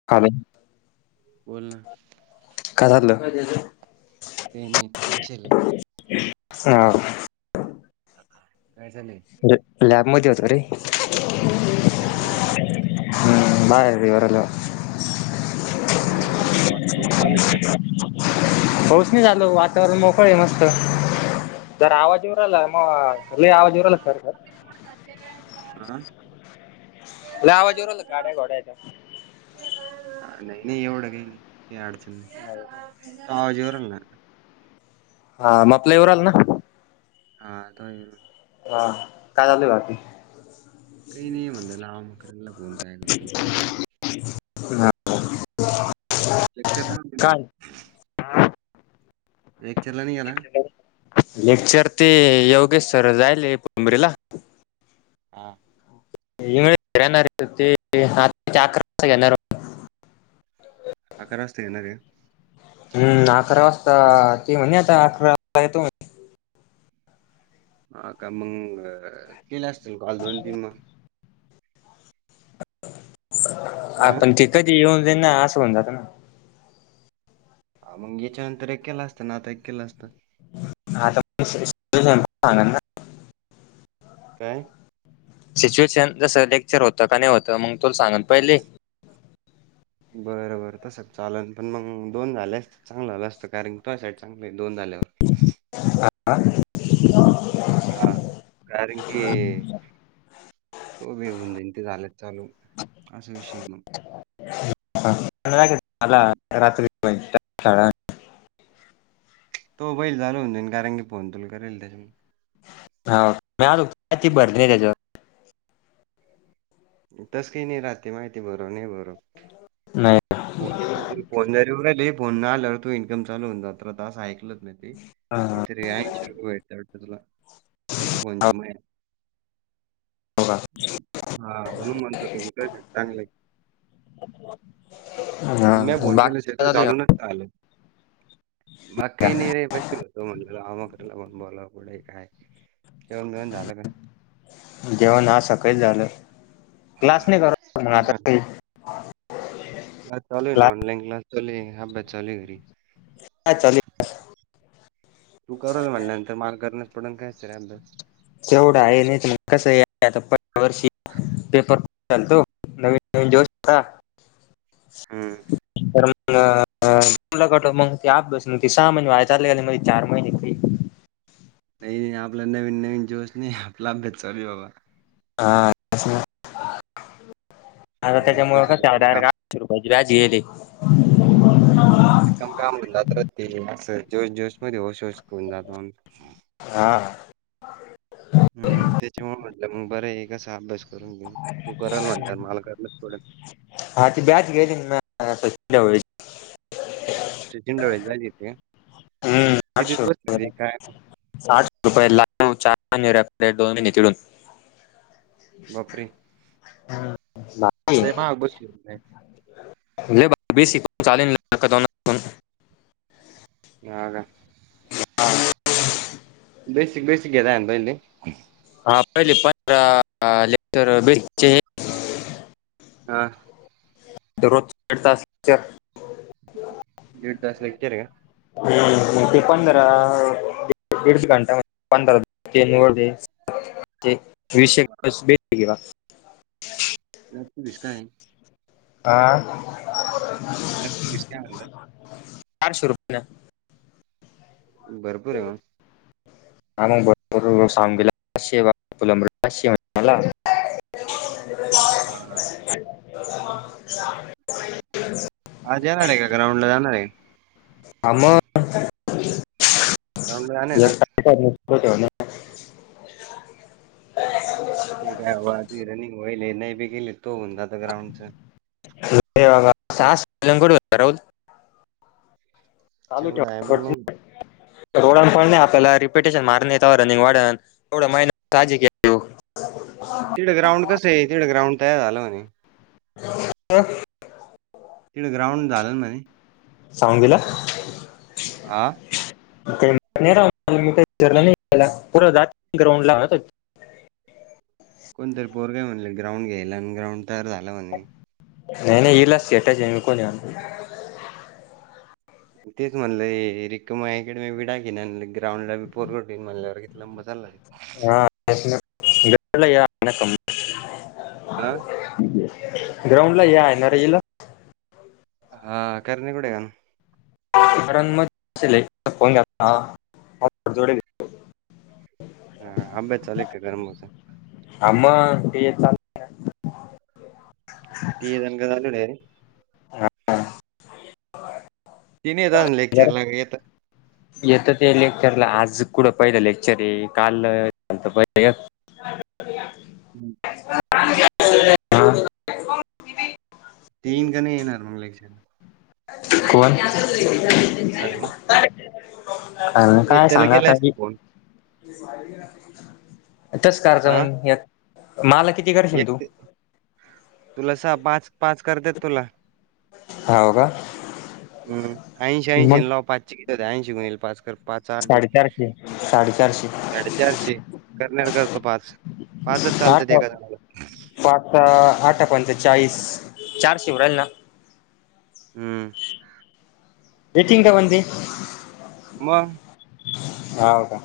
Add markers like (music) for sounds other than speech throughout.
(unintelligible) बोल ना. काय चाललंय? काही नाही. बसेल ए. सा लका काय झाले? ल लॅब मध्ये होतो रे. (inaudible) डबल होता ना हम्म बाहेर येऊ राहिलो. (unintelligible) (unintelligible) फोन चालवले. (unintelligible) पाऊस नाही चालु वातावरण मोकळे मस्त. जर आवाज ये (unintelligible) म लई आवाज येऊन राहिला खर खर हा. हा. लय आवाज येऊ राहिला गाड्या घोड्याचा. नाही नाही एवढं काही नाही काही अडचण नाही. आवाज येऊ राहिला. हा (unintelligible) हा येतोय. हा काय झालंय बाकी? काही नाही म्हणलं (unintelligible) हम. लेक्चर द्या ना तिला. वेक्चरला नाही हायना? लेक्चर ते योगेश सर जायले पोबरीला. हा. लवकर येणारे ते सात ते अकरा वाजता येणारे. अकरा वाजत येणार आहेत? हम्म अकरा वाजता ती म्हणणे आता अकरा वाजता येतो म्हणे हा का मग केले असतील काल दोन तीन मग ह हा. पण ते कधी येऊन देईना असं होऊन जात ना. हा मग याच्यानंतर एक केला असतं ना आता एक केलं असतं. (unintelligible) काय? सिच्युएशन जसं लेक्चर होतं का नाही होतं मग तुला सांगत पहिले. बरं बर तस चालल पण मग दोन झाले अस चांगलं झालं असत कारण की तो साईड चांगले दोन झाल्यावर. हा (unintelligible) हा कारण की तो बेऊन जाईल ते झालेत चालू असं विषय मग (unintelligible) तो बैल झालू हो देई कारण की फोन तुल करेल त्याच्या हा मी आलो होतो का (unintelligible) त्याच्यावर तस्की नाही राात माहित आ बर नाही बर. नाही ना. फोन फोनरीवरहि फोन न आलावर तू इन्कम चालू होऊन जात अस ऐकलत नाही ते. हा हां. तरी ऐंशी रुपये भेटता वाटतं तुला एका फोन ची हो का? हा. म्हणून म्हणतो तुम्ही कायतर चांगलं आणि मी हॅलो. फोन केला बाकी झाली काय. (unintelligible) बाकी नाही रे पैसे देतो म्हटले. अमकला म्हण बोला पुुढे काय जेवण बिवन झालं का? जेवण आज सकाळी झालं. क्लास नाही करत का आता? काही नाही चालू हाय ना क्लास ऑनलाईन क्लास चालू हे अभ्यास चालू हे घरी. काय चालू तू करल म्हटल्यानंतर मला करण्या पडन काय तरी रे अभ्यास. तेवढं आहे नाही तुम कसं आहे आता (unintelligible) वर्षी. पेपर (inaudible) चालतो नवीन नवीन दिवस (inaudible) होता. हम्म (unintelligible) मग ते अभ्यास न ते सहा महिने व्हायच्या (unintelligible) चार महिने फ्री नही आपला नवीन नवीन जोश नई आपला अभ्यास चालूये बाबा हा आता नाही नाही त्याच्यामुळ तसं का (unintelligible) रिकाम काम डायरेक्ट रुपयाची भाजी येते. रिकाम कामून जात ते असं जोस जोश मध्ये होश होश खोऊन जातो म्ह हा हम्म त्याच्यामुळ म्हटलं मग बरं एकासा अभ्यास करून घेऊ तू करल म्हटल्यावर मला करणच पडणं हा ती बॅच गेली (unintelligible) (unintelligible) झाली येत्या हम्म आठसे रुपयाला साठ रुपये (inaudible) ला चार (inaudible) दोन तिडून बापरे भारी. लय महाग बसली (unintelligible) (unintelligible) हा का (inaudible) बेसिक बेसिक घे (unintelligible) हा पहिले (inaudible) पंधरा लेटर बेचे (inaudible) हा दरोज (inaudible) एक तास (unintelligible) दीड तास हेक्टर ये का हूं ते पंधरा (unintelligible) दिडच घंटा (inaudible) पंधरा (inaudible) केले होते ते विशेक (unintelligible) (unintelligible) काय हा लकी बीस काय म्हणलं पाचशे (unintelligible) भरपूर ये मंग (unintelligible) (unintelligible) हा ना (inaudible) आज जाणार ये का ग्राउंड ला जाणार ये. हा म ग्राउंडला जाणार आहे ना आज. (unintelligible) (inaudible) तुझी काय बाब तुझी रनिंग होईले नय बी केली त होऊन जात ग्राउंड च (unintelligible) चालू (unintelligible) तेवढं आहे पण मग त्या रोडा (unintelligible) आपल्याला रिपिटेशन मारण ये तवा रनिंग वाढन एवढा महिना काळजी घे तिड ग्राऊडसं ये तिड ग्रांऊड तयारं झालं म्हणे अं, तिङ ग्राऊड झालं न नवीन सांवगीला हा मी का रण नाही केला पु जात ग्राउंड ला. कोणतरी पोर काय म्हणले ग्राउंड घ्यायला आणि ग्राउंड तयार झालं म्हणे. (unintelligible) (unintelligible) (inaudible) हा ग्राउंड ला या आहे. (unintelligible) करून बसले फोन घेतला होता जोडेल. अभ्यास चालू आहे का गणू भाऊचा. हा मंग बीए चालू. तिघेजण घर आलेले आहे. (inaudible) ति नाही लेक्चर ला येतात. येत ते लेक्चरला आज कुठं पहिलं लेक्चर आहे काल पहिलं. हम्. हा तीन जाणे येणार मग लेक्चरला. कोण? कारण अ काय नित्याला सांगा केला असता ती. फोन. हां, (unintelligible) एक ते तुला स पास पास करतात तुला. हाव का. हम ऐंशी ऐंशी मग नऊ पाचे क होते ऐंशी गुणुले पाच कर. पाच अटी साडेचारशे साडेचारशे साडेचारशे करण्यार करतो पास. पाचच चालत आठ ते एका जनाला. पाच आठा पंच चाळीस चारशे होवून राहिले ना. हम्म. (unintelligible) मग. ह का.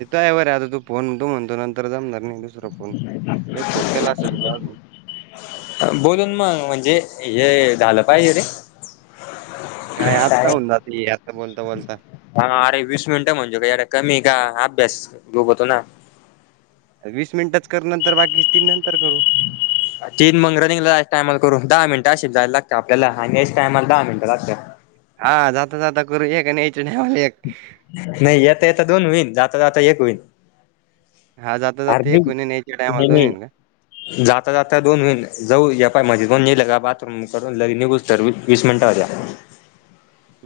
तिथं आहे वरे आता तू फोनण तू म्हणतो नर जमणार नाही दुसरां. फोन एक फोन केला अस तुझ अज बोलून मग म्हणजे हे झालं पाहिजे तेे. काय आत्ता होऊन जाती आत्ता बोलता बोलता. हा अरे वीस मिनिटं म्हणजे काय कमी का अभ्यास बुडतो ना. वीस मिनिटच करू नंतर बाकीच तीन नंतर करू. तीन मंग रानिंगलाच टायमाला करून दहा मिनटं अ जायला लागत आपल्याला आणि या टायमला दहा मिनटं लागत. हा जाता जाता करू एक आणि याचा टाईमला ऐक. नाही येता येता दोन होईन जाता जाता एक होईन. हा जाता जात अरे एक कोणी याच्या टायम नाही नाही दोन होईन का. नाही जाता जाता दोन होईन जाऊ या पा माझे दोन येल बाथरूम करून लग निघ तर वीस मिनिटावर होत्या.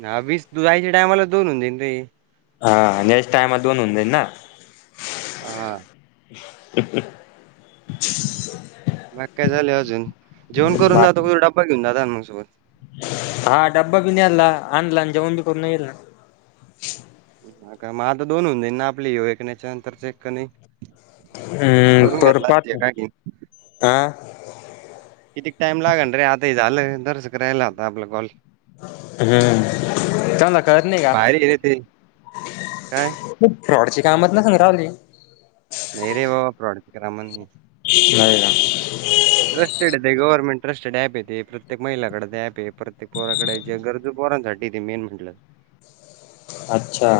ह वीस जायच्या टायमाला दोन होऊन जाईन रे. हा यायच्या टायम दोन होऊन जाई ना. हा. (unintelligible) बाकी काय चाललं अजून जेवण करून बा- जातो की डब्बा घेऊन जातो मग सोबत? हा डब्बा बी न्याला आणला आणि जेवण बी करून ये ईल ना. हा का मग आता दोन होऊन जाईन ना आपली येऊ एक याच्यानंतरच एक क नाही? हम्म पर पाठव, की. अं? कितीक टाइम लागल रे आता झालं तरसक रायला आता आपला कॉल. हम्म, त्यांना कळत नाही का? भारी आहे रे ते. काय? फ्रॉडची कामच ना सग राहली. नाही रे बाबा, प्रॉड‌ करामऽ नाही ना. (inaudible) ट्रस्टेड ते गव्हर्मेंट ट्रस्टेड ऍप य ते, प्रत्येक महिलाकडं एप य, प्रत्येक पोराकडे जे गरजु पोरांसाठी ते मेन म्हटलं तर. अच्छा.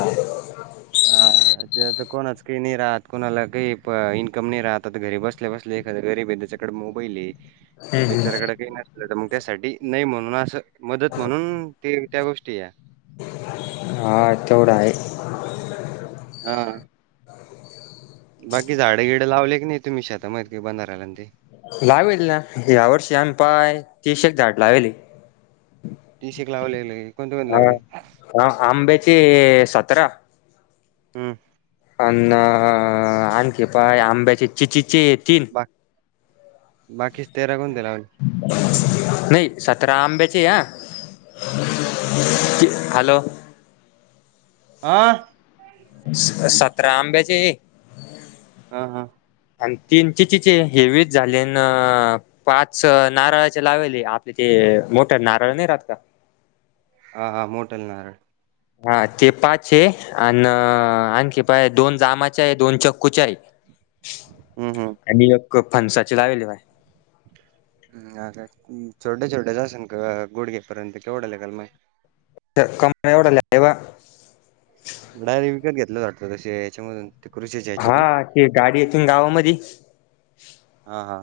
हा ते आता कोणाच काही नाही राहत, कोणाला काही इन्कम नाही राहत, आता घरी बसत बसल्या बसल्या एखाद गरीब आहे त्याच्याकडे मोबाईल आहे ते हम्म बिचाराकडे काही नसल तर मग त्यासाठी नाही म्हणून असं मदत म्हणून ते, त्या गोष्टी या. हा, तेवढं हाय. हा. (inaudible) बाकी झाडं गिडं लावले की नाही, तुम्ही शेता मधे बंधा रायला न ते? लावीले ना, या वर्षी आमी पाय तीशेक झाडं लाविले. तिसेक लावलेल, कोणते कोणते हा लावले? हा, आंब्याचे सतरा हम्म. अन्न आणखी पाय आंब्याचे, चि चिचे ये तीन बाकी, बाकीचे तेरा कोणती लावली? नाही, सतरा आंब्याची अं हॅलो! आं? सतरा आंबेचे हा हा. आणि तिन चिचीचे हे वीच झाले न पाच नारळाचे लावाले, आपले ते मोठ नारळ नाही राहत का? हा हा, मोटाले नारळ. हा, ते पाचेय, अन आणखी पाय दोन जामाचे आहे, दोन चिक्कूच्या आहे. (inaudible) हं, हं. आणि एक फनसाचे लावेले पाय. हा काय, छोट्या छोट्याच असन का गुडघेपर्यंत केवढं लागल मग? त्या कमरा (unintelligible) लागल वा. डायरेक्ट विकत घेतलंस वाटतं तसे याच्यामधून? ते कृषीच्या हा, ह्याच्यातून ते गाडी येते न गावामधी. हा हा.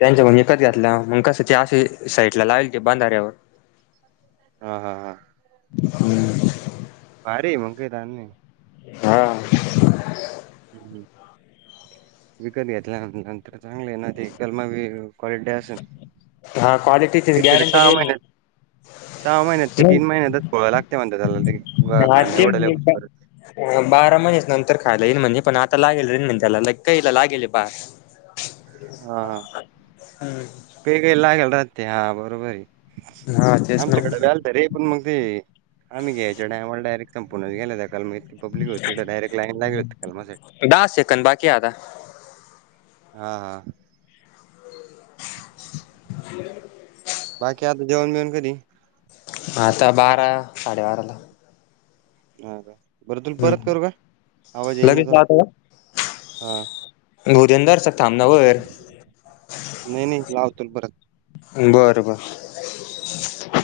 त्यांच्या कडून ईकत घेतलाव मग कसं ते असे साईटला लावेल ते बंधाऱ्यावर. हा हा हा. हम्म. भारीय मंग काही ताण नाही. हा. हम्म. विकत घेतल्या नंतर, चांगलय ना ते? कलमं बी क्वालिटी असल. हा. क्वालिटीची गॅरंटी देईल ना. महिन्यात सहा महिन्यात का तीन महिन्यातच फोडायला लागत्या म्हणत्या त्याला ते, ना हा खांद्या ते एवढाल्या म्हणे होईसपरत. बारा महिनेच नंतर खायला येईल म्हणे. पण आता लागेल रेन म्हणे त्याला. कहीला लागेल ए पहा. हा. काही काही लागेल राहत्या. हा बरोबरए. हा तेच ना आमच्याकड (unintelligible) अरे पण म ते आम्ही घ्यायच्या टायमाला डायरेक्ट संपूनच गेला त्या कलमी - ते पब्लिक होती तर डायरेक्ट लाईन लागेल होती कलमासाठी. हे दहाच सेकंद बाकीए आता. हा. हा. (inaudible) बाकी आता जेवण बिवण कधी? आता बारा साडे बाराला. हा का? बरं तुला हम्म परत करू का? आवाज लगेच येईनचा. हा. होऊ दे ना जरासक थांब ना वर. नाही नाही. लावतो मी परत. बरं बर.